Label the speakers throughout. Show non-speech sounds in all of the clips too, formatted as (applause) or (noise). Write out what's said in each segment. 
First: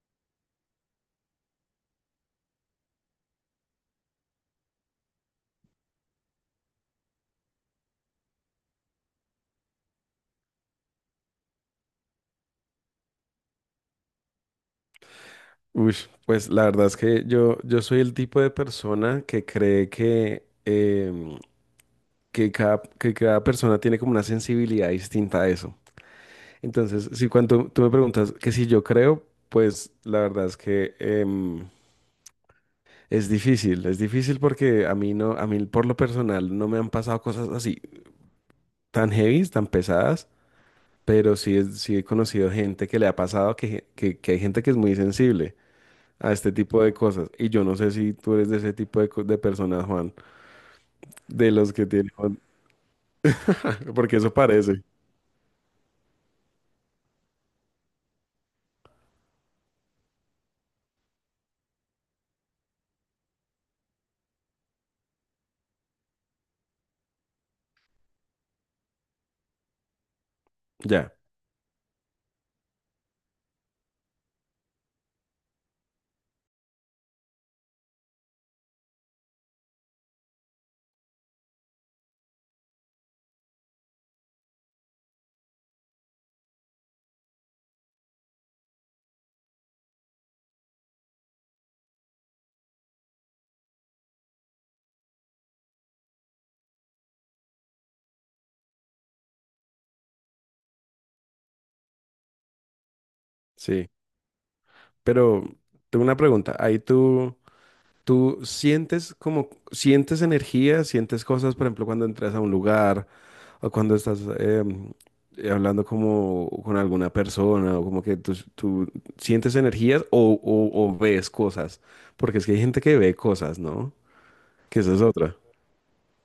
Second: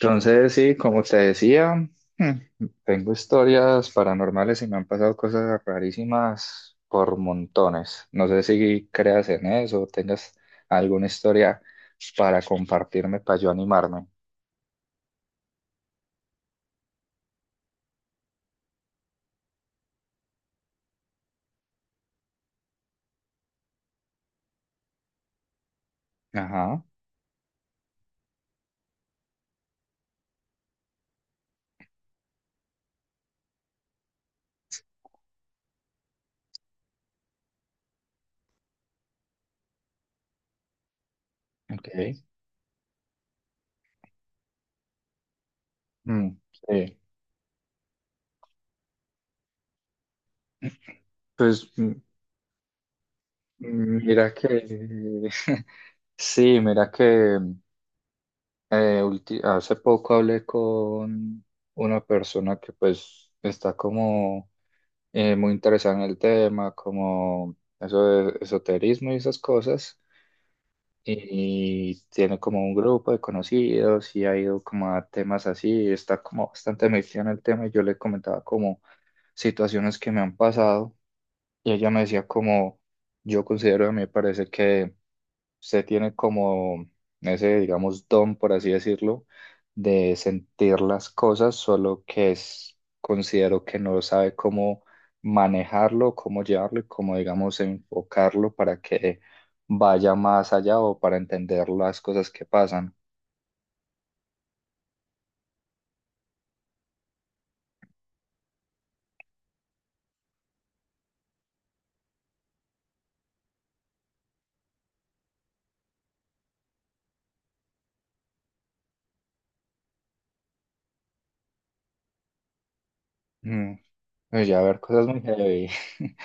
Speaker 1: Entonces, sí, como te decía, tengo historias paranormales y me han pasado cosas rarísimas por montones. No sé si creas en eso o tengas alguna historia para compartirme, para yo animarme.
Speaker 2: Uy, pues la verdad es que yo soy el tipo de persona que cree que, que cada persona tiene como una sensibilidad distinta a eso.
Speaker 1: Ajá,
Speaker 2: Entonces, si cuando tú me preguntas que si yo creo, pues la verdad es que es difícil porque a mí por lo personal no me han pasado cosas así tan heavy, tan pesadas, pero sí,
Speaker 1: ok.
Speaker 2: sí he conocido gente que le ha pasado que hay gente que es muy sensible a
Speaker 1: Mm,
Speaker 2: este tipo de
Speaker 1: sí.
Speaker 2: cosas. Y yo no sé si tú eres de ese tipo de personas, Juan, de
Speaker 1: Pues
Speaker 2: los que tienen, (laughs) porque eso
Speaker 1: mira que,
Speaker 2: parece.
Speaker 1: (laughs) sí, mira que hace poco hablé con una persona que pues está como muy interesada en el tema, como eso de esoterismo y esas cosas.
Speaker 2: Ya,
Speaker 1: Y tiene como un grupo de conocidos y ha ido como a temas así, está como bastante metida en el tema y yo le comentaba como situaciones que me han pasado y ella me decía como yo considero, a mí me parece que usted tiene como ese, digamos, don, por así decirlo, de sentir las cosas, solo que es, considero que no sabe cómo manejarlo, cómo llevarlo y cómo, digamos, enfocarlo para que vaya más allá o para entender las cosas que pasan.
Speaker 2: sí. Pero tengo una pregunta. Tú sientes como, sientes energía, sientes cosas, por ejemplo, cuando entras a un lugar o cuando estás hablando como con alguna persona o como que tú sientes energías o ves cosas. Porque es que hay gente que ve cosas,
Speaker 1: Mm,
Speaker 2: ¿no?
Speaker 1: pues ya ver
Speaker 2: Que esa es
Speaker 1: cosas muy
Speaker 2: otra.
Speaker 1: heavy. (laughs)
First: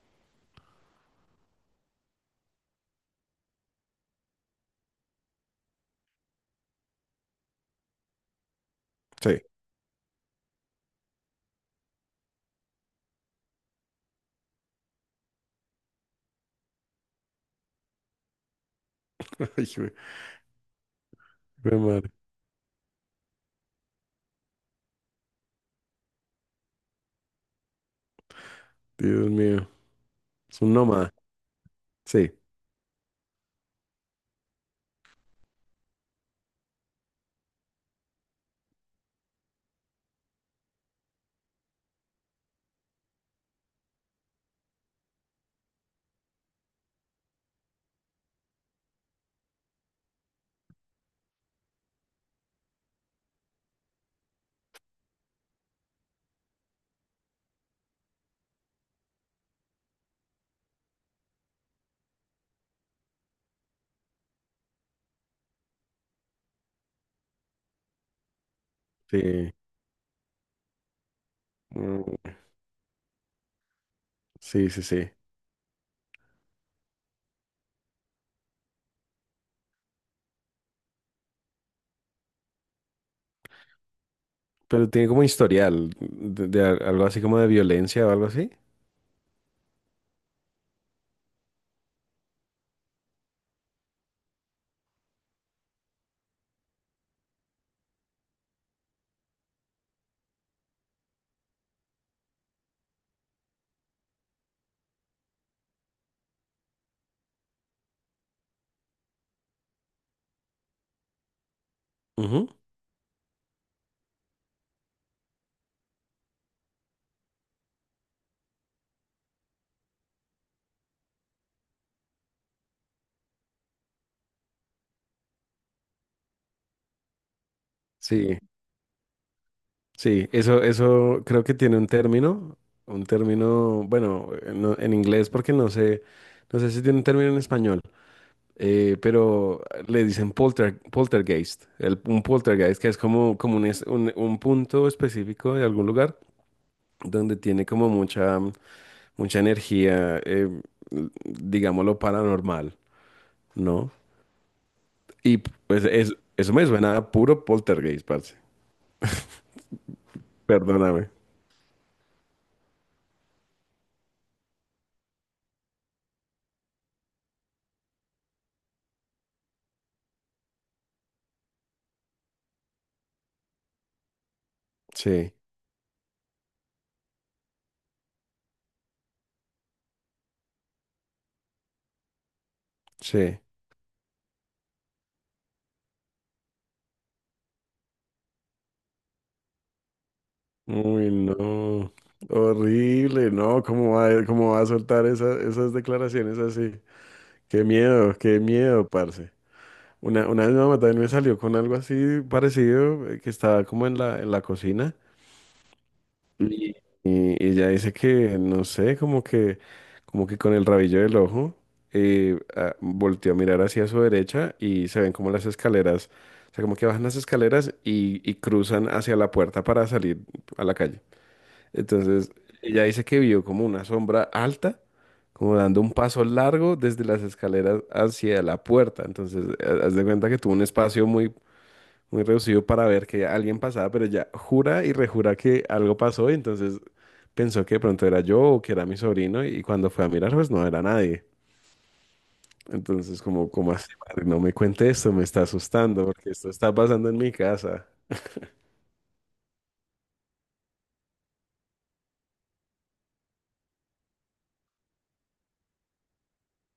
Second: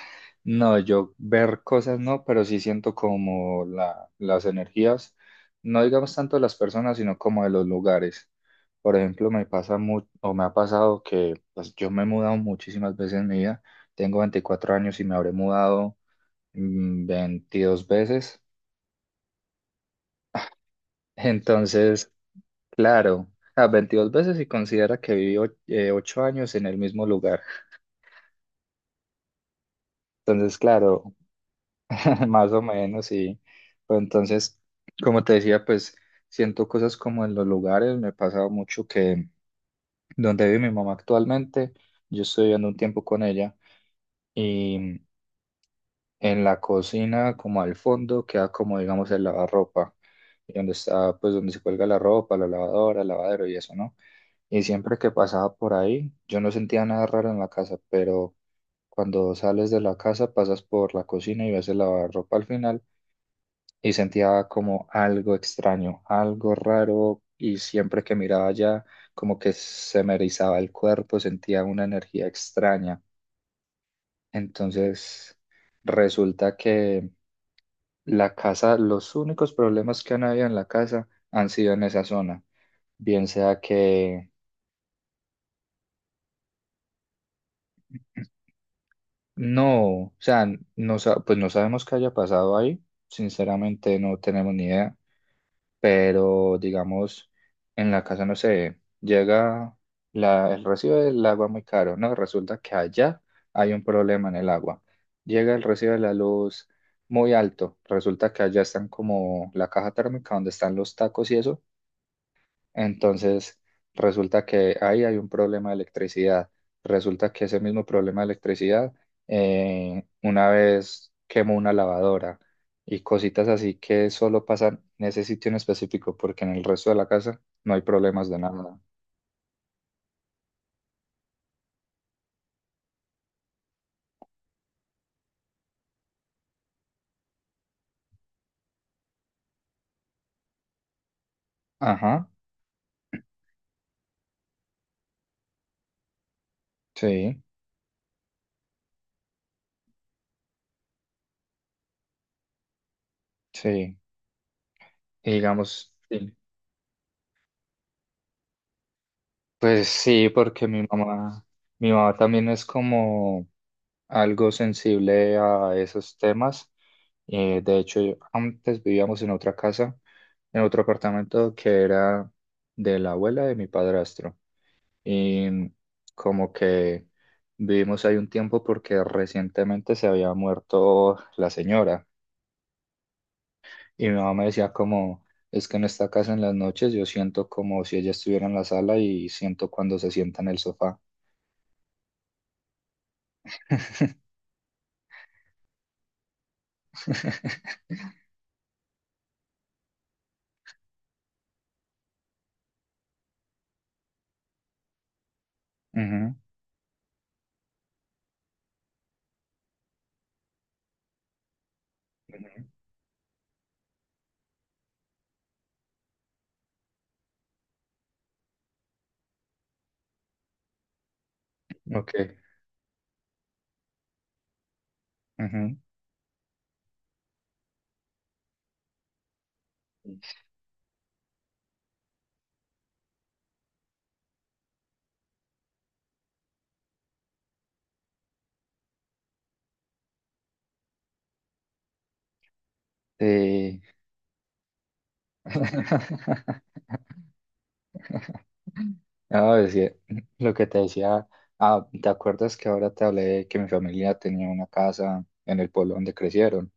Speaker 1: No, yo ver cosas no, pero sí siento como las energías, no digamos tanto de las personas, sino como de los lugares. Por ejemplo,
Speaker 2: Sí.
Speaker 1: o me ha pasado que pues, yo me he mudado muchísimas veces en mi vida. Tengo 24 años y me habré mudado 22 veces.
Speaker 2: (laughs)
Speaker 1: (laughs)
Speaker 2: Ay, güey.
Speaker 1: Entonces, claro, a 22 veces y considera que viví 8 años en el mismo lugar.
Speaker 2: Dios mío.
Speaker 1: Entonces,
Speaker 2: Es un nómada.
Speaker 1: claro, (laughs)
Speaker 2: Sí,
Speaker 1: más o menos, sí. Pero entonces, como te decía, pues siento cosas como en los lugares. Me ha pasado mucho que donde vive mi mamá actualmente, yo estoy viviendo un tiempo con ella y en la cocina, como al fondo, queda como, digamos, el lavarropa, y donde está, pues donde se cuelga la ropa, la lavadora, el lavadero y eso, ¿no? Y siempre que pasaba por ahí, yo no sentía nada raro en la casa, pero cuando sales de la casa, pasas por la cocina y ves el lavarropa al final y sentía como algo extraño, algo raro y siempre que miraba allá como que
Speaker 2: sí.
Speaker 1: se me erizaba el cuerpo, sentía una energía
Speaker 2: Mm,
Speaker 1: extraña.
Speaker 2: sí, sí, sí.
Speaker 1: Entonces resulta que la casa, los únicos problemas que han habido en la casa han sido en esa zona, bien sea que
Speaker 2: Pero tiene como historial algo así como de violencia o algo así.
Speaker 1: no, o sea, pues no sabemos qué haya pasado ahí, sinceramente no tenemos ni idea, pero digamos, en la casa, no sé, llega el recibo del agua muy caro, ¿no? Resulta que allá hay un problema en el agua. Llega el recibo de la luz muy alto, resulta que allá están como la caja térmica donde están los tacos y eso,
Speaker 2: Ujú.
Speaker 1: entonces, resulta que ahí hay un problema de electricidad. Resulta que ese mismo problema de electricidad, una vez quemó una lavadora y cositas así que solo pasan en ese sitio en específico, porque en el resto de la casa no hay problemas de
Speaker 2: Sí,
Speaker 1: nada.
Speaker 2: sí. Eso creo que tiene un término. Un término, bueno, en inglés porque no sé, no sé si tiene un término en español. Pero le dicen poltergeist. Un
Speaker 1: Ajá,
Speaker 2: poltergeist que es como, como un, un punto específico de algún lugar donde
Speaker 1: sí,
Speaker 2: tiene como mucha energía, digámoslo, paranormal, ¿no?
Speaker 1: sí. Y
Speaker 2: Y pues
Speaker 1: digamos, sí.
Speaker 2: eso me suena a puro poltergeist, parce.
Speaker 1: Pues sí, porque
Speaker 2: Perdóname.
Speaker 1: mi mamá también es como algo sensible a esos temas. De hecho, yo- Antes vivíamos en otra casa, en otro apartamento que era de la abuela de mi padrastro.
Speaker 2: Sí,
Speaker 1: Y como que vivimos ahí un tiempo porque recientemente se había muerto la señora.
Speaker 2: sí.
Speaker 1: Y mi mamá me decía como, es que en esta casa en las noches yo siento como si ella estuviera en la sala y siento cuando se sienta en el sofá.
Speaker 2: Uy, no. Horrible, no. Cómo va a soltar esas declaraciones así?
Speaker 1: (laughs)
Speaker 2: Qué miedo, parce. Una vez mi mamá también me salió con algo así parecido, que estaba como en la cocina.
Speaker 1: Ujú,
Speaker 2: Y, y ella dice que, no sé, como que con el rabillo del ojo,
Speaker 1: ujú,
Speaker 2: volteó a mirar hacia su derecha y se ven como las escaleras, o sea, como que bajan las escaleras y cruzan hacia la puerta para salir a la calle. Entonces,
Speaker 1: ok.
Speaker 2: ella dice que vio como una sombra alta, como
Speaker 1: Ujú.
Speaker 2: dando un paso largo desde las escaleras hacia la puerta. Entonces, haz de cuenta que tuvo un espacio muy, muy reducido para ver que alguien pasaba, pero ella jura y rejura que algo pasó, y entonces pensó que de pronto era yo o que era mi sobrino y cuando fue a mirar pues no era nadie. Entonces como, como
Speaker 1: Sí.
Speaker 2: así, madre, no me cuente esto, me está asustando porque esto
Speaker 1: (laughs)
Speaker 2: está pasando en mi casa.
Speaker 1: No, es que lo que te decía, ah, ¿te acuerdas que ahora te hablé de que mi familia tenía una casa en el pueblo donde crecieron?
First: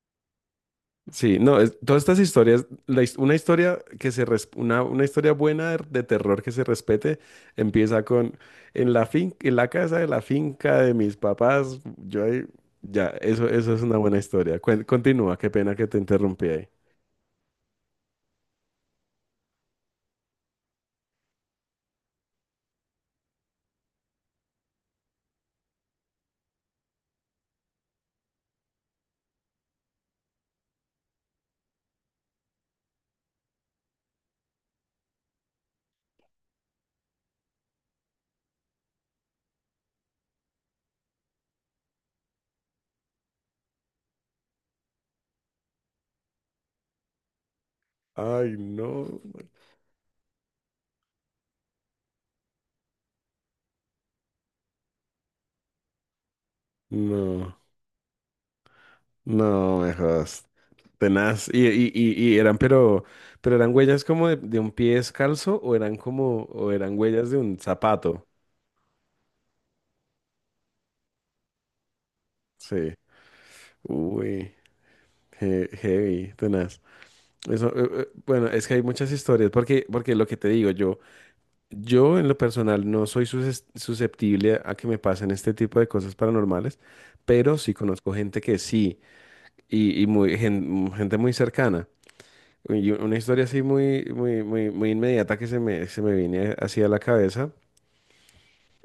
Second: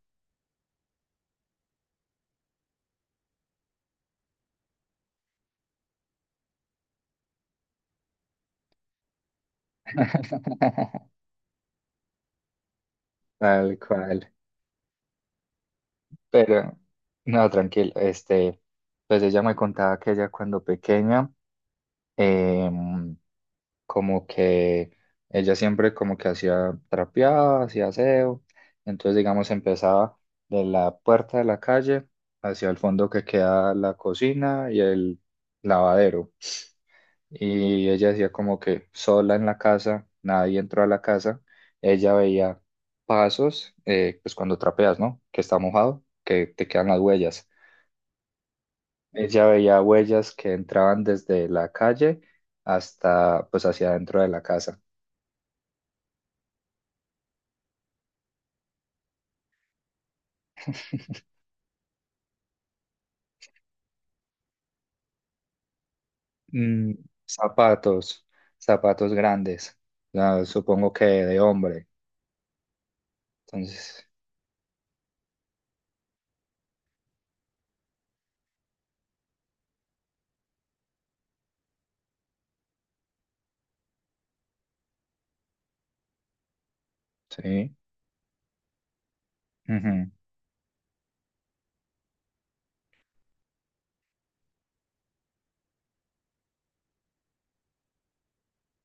Speaker 2: Sí, no, todas estas historias, una historia que una historia buena de terror que se respete empieza con en la casa de la finca de
Speaker 1: (laughs)
Speaker 2: mis papás, yo ahí, ya, eso
Speaker 1: Tal
Speaker 2: es una buena
Speaker 1: cual.
Speaker 2: historia. Continúa, qué pena que te interrumpí ahí.
Speaker 1: Pero, no, tranquilo, este, pues ella me contaba que ella cuando pequeña, em, como que ella siempre como que hacía trapeaba, hacía aseo, entonces digamos empezaba de la puerta de la calle hacia el fondo que queda la cocina y el lavadero. Y ella decía como que sola en la casa, nadie entró a la casa, ella veía pasos, pues cuando trapeas, ¿no? Que está mojado, que te quedan las huellas.
Speaker 2: Ay, no,
Speaker 1: Ella veía huellas que entraban desde la calle hasta, pues hacia adentro de la casa.
Speaker 2: no, no, mejor. Tenaz, y eran, pero eran huellas como de un pie descalzo o eran como, o
Speaker 1: Mm,
Speaker 2: eran huellas de un
Speaker 1: zapatos,
Speaker 2: zapato.
Speaker 1: zapatos grandes, ah, supongo que de hombre.
Speaker 2: Sí.
Speaker 1: Entonces,
Speaker 2: Uy, heavy, tenaz. Eso, bueno, es que hay muchas historias, porque, porque lo que te digo, yo en lo personal no soy susceptible a que me pasen este tipo de cosas paranormales, pero
Speaker 1: sí,
Speaker 2: sí conozco gente que sí, y
Speaker 1: ujú,
Speaker 2: muy, gente muy cercana. Y una historia así muy, muy, muy, muy inmediata que se me viene así a la cabeza.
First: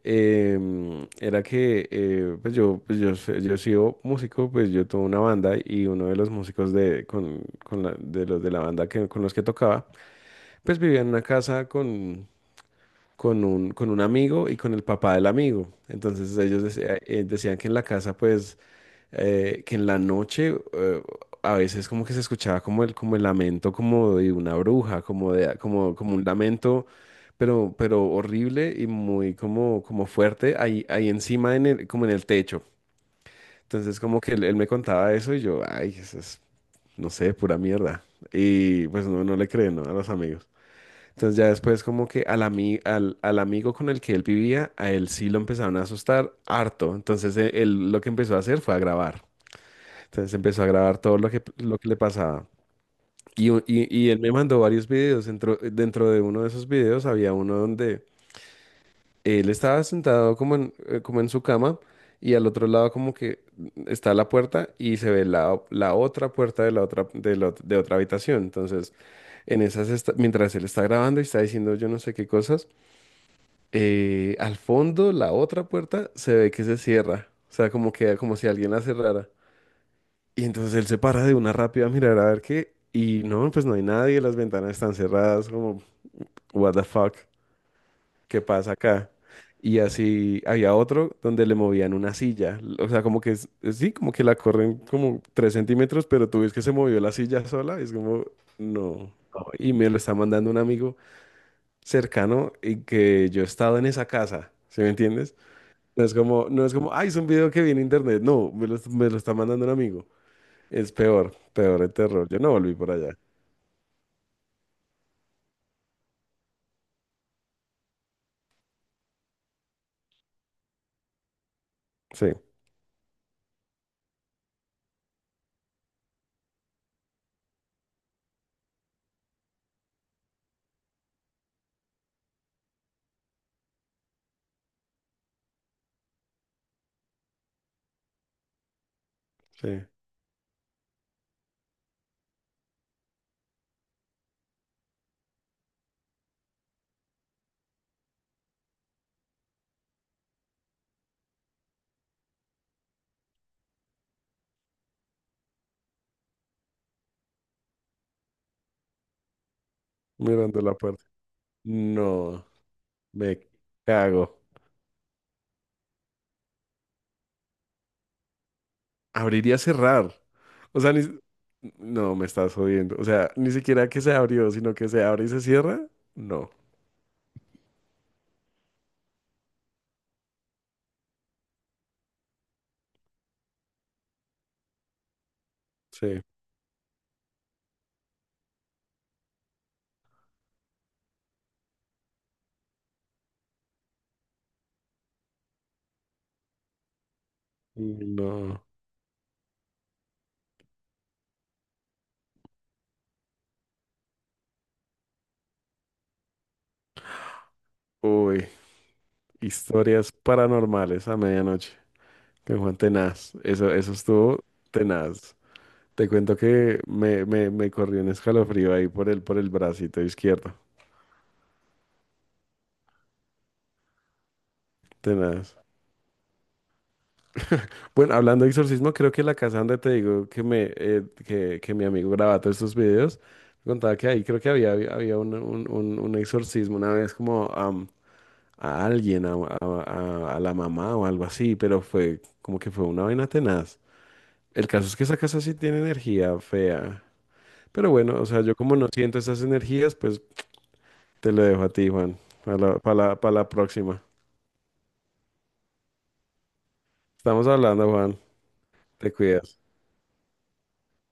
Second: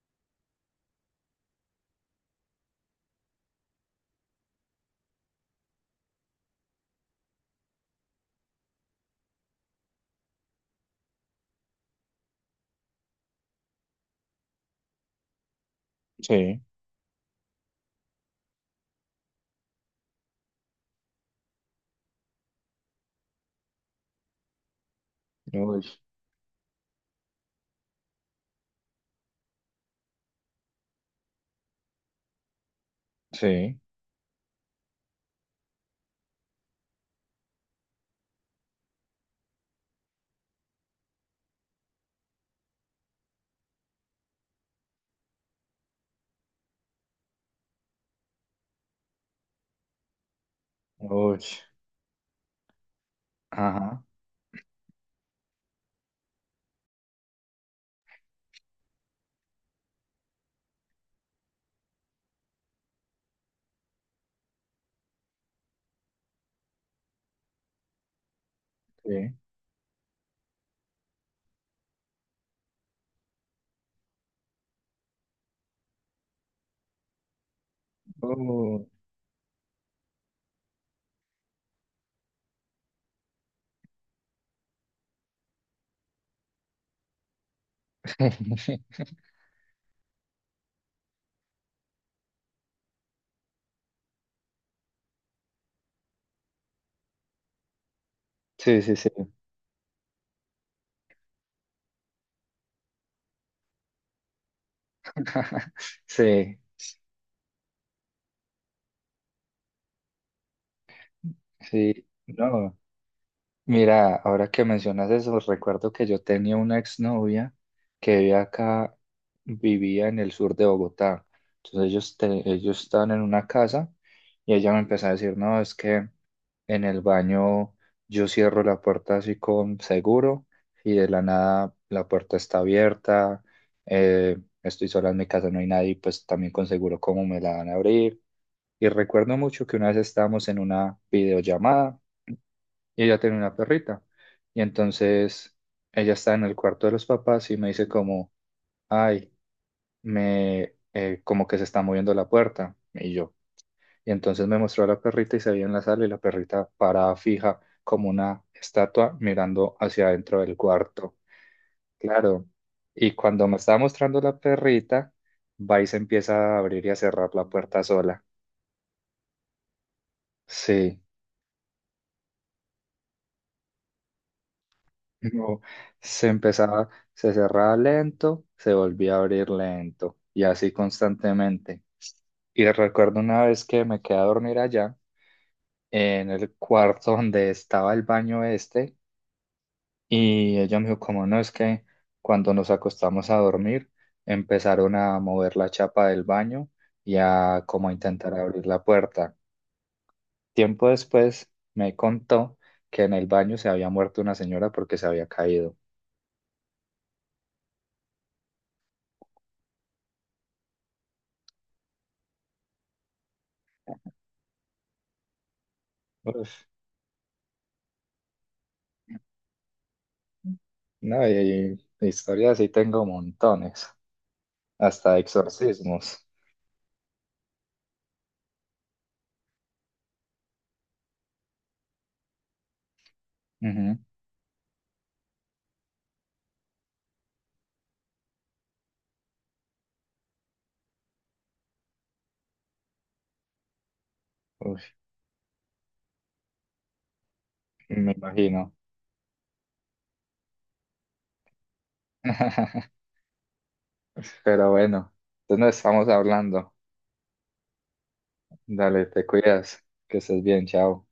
Speaker 2: Era que pues yo, yo he sido músico, pues yo tuve una banda y uno de los músicos con de los de la banda que, con los que tocaba, pues vivía en una casa con un amigo y con el papá del amigo. Entonces
Speaker 1: sí,
Speaker 2: decían que en la casa pues que en la noche a veces como que se escuchaba como el lamento como de una bruja, como de,
Speaker 1: uy,
Speaker 2: como, como un lamento, pero horrible y muy como, como fuerte ahí, ahí encima en el, como en el techo.
Speaker 1: sí,
Speaker 2: Entonces como que él me contaba eso y yo, ay, eso es, no sé, pura mierda. Y pues no, no le creen, ¿no? A los amigos. Entonces ya después como que al amigo con el que él vivía, a él sí lo empezaron a asustar harto. Entonces él lo que empezó a hacer fue a grabar. Entonces empezó a grabar todo
Speaker 1: uy,
Speaker 2: lo que le pasaba. Y,
Speaker 1: ajá,
Speaker 2: y él me mandó varios videos. Dentro de uno de esos videos había uno donde él estaba sentado como como en su cama y al otro lado como que está la puerta y se ve la otra puerta de la otra, de la ot- de otra habitación. Entonces,
Speaker 1: sí.
Speaker 2: en esas mientras él está grabando y está diciendo yo no sé qué cosas, al fondo la otra puerta se ve que se cierra. O sea, como que como si alguien la cerrara. Y entonces él se para de una rápida a mirar a ver qué. Y no, pues no hay nadie, las ventanas están cerradas, como, what the fuck, ¿qué pasa
Speaker 1: (laughs)
Speaker 2: acá? Y así había otro donde le movían una silla. O sea, como que sí, como que la corren como tres centímetros, pero tú ves que se movió la silla sola. Es como,
Speaker 1: Sí, sí,
Speaker 2: no.
Speaker 1: sí.
Speaker 2: No. Y me lo está mandando un amigo cercano y que yo he estado en esa casa, ¿sí me entiendes?
Speaker 1: (laughs)
Speaker 2: No es como,
Speaker 1: Sí,
Speaker 2: no es como, ay, es un video que viene en internet. No, me lo está mandando un amigo. Es peor, peor el
Speaker 1: sí.
Speaker 2: terror. Yo no volví
Speaker 1: No,
Speaker 2: por allá.
Speaker 1: mira, ahora que mencionas eso, recuerdo que yo tenía una exnovia que vivía acá, vivía en el sur de Bogotá. Entonces
Speaker 2: Sí,
Speaker 1: ellos estaban en una casa y ella me empezó a decir, no, es que en el baño yo cierro la puerta así con seguro y de la nada la puerta está abierta, eh, estoy sola en mi casa, no hay nadie, pues también con seguro, ¿cómo me la van a abrir? Y recuerdo mucho que
Speaker 2: sí.
Speaker 1: una vez estábamos en una videollamada y ella tenía una perrita. Y entonces ella está en el cuarto de los papás y me dice como, ay, como que se está moviendo la puerta. Y yo. Y entonces me mostró a la perrita y se veía en la sala y la perrita parada fija como una estatua mirando hacia adentro del
Speaker 2: Mirando la puerta.
Speaker 1: cuarto. Claro.
Speaker 2: No,
Speaker 1: Y
Speaker 2: me
Speaker 1: cuando me estaba mostrando la
Speaker 2: cago.
Speaker 1: perrita, va y se empieza a abrir y a cerrar la puerta sola.
Speaker 2: Abrir y cerrar. O sea,
Speaker 1: Sí.
Speaker 2: ni... No, me estás jodiendo. O sea, ni siquiera que se abrió, sino que se abre y se
Speaker 1: No,
Speaker 2: cierra.
Speaker 1: se
Speaker 2: No,
Speaker 1: empezaba, se cerraba lento, se volvía a abrir lento y así constantemente. Y recuerdo una vez que me quedé a dormir allá
Speaker 2: sí.
Speaker 1: en el cuarto donde estaba el baño este y ella me dijo, como no, es que cuando nos acostamos a dormir empezaron a mover la chapa del baño y a como a intentar
Speaker 2: No.
Speaker 1: abrir la puerta. Tiempo después me contó que en el baño se había muerto una señora porque se había caído.
Speaker 2: Uy, historias paranormales a medianoche con Juan Tenaz. Eso estuvo tenaz. Te cuento que me corrió un escalofrío ahí por el bracito izquierdo.
Speaker 1: No, y historias sí tengo montones, hasta
Speaker 2: Tenaz.
Speaker 1: exorcismos.
Speaker 2: Bueno, hablando de exorcismo, creo que la casa donde te digo que que mi amigo grababa todos estos videos, me contaba
Speaker 1: Ujú.
Speaker 2: que ahí creo que había había un, un exorcismo una vez como a alguien, a la mamá o algo así, pero fue como que fue una vaina tenaz. El
Speaker 1: Uy,
Speaker 2: caso es que esa casa sí tiene energía fea. Pero
Speaker 1: me
Speaker 2: bueno, o sea, yo
Speaker 1: imagino.
Speaker 2: como no siento esas energías, pues te lo dejo a ti, Juan, para la, para
Speaker 1: (laughs)
Speaker 2: la, para la próxima.
Speaker 1: Pero bueno, entonces nos estamos hablando.
Speaker 2: Estamos hablando, Juan,
Speaker 1: Dale,
Speaker 2: te
Speaker 1: te
Speaker 2: cuidas.
Speaker 1: cuidas, que estés bien, chao.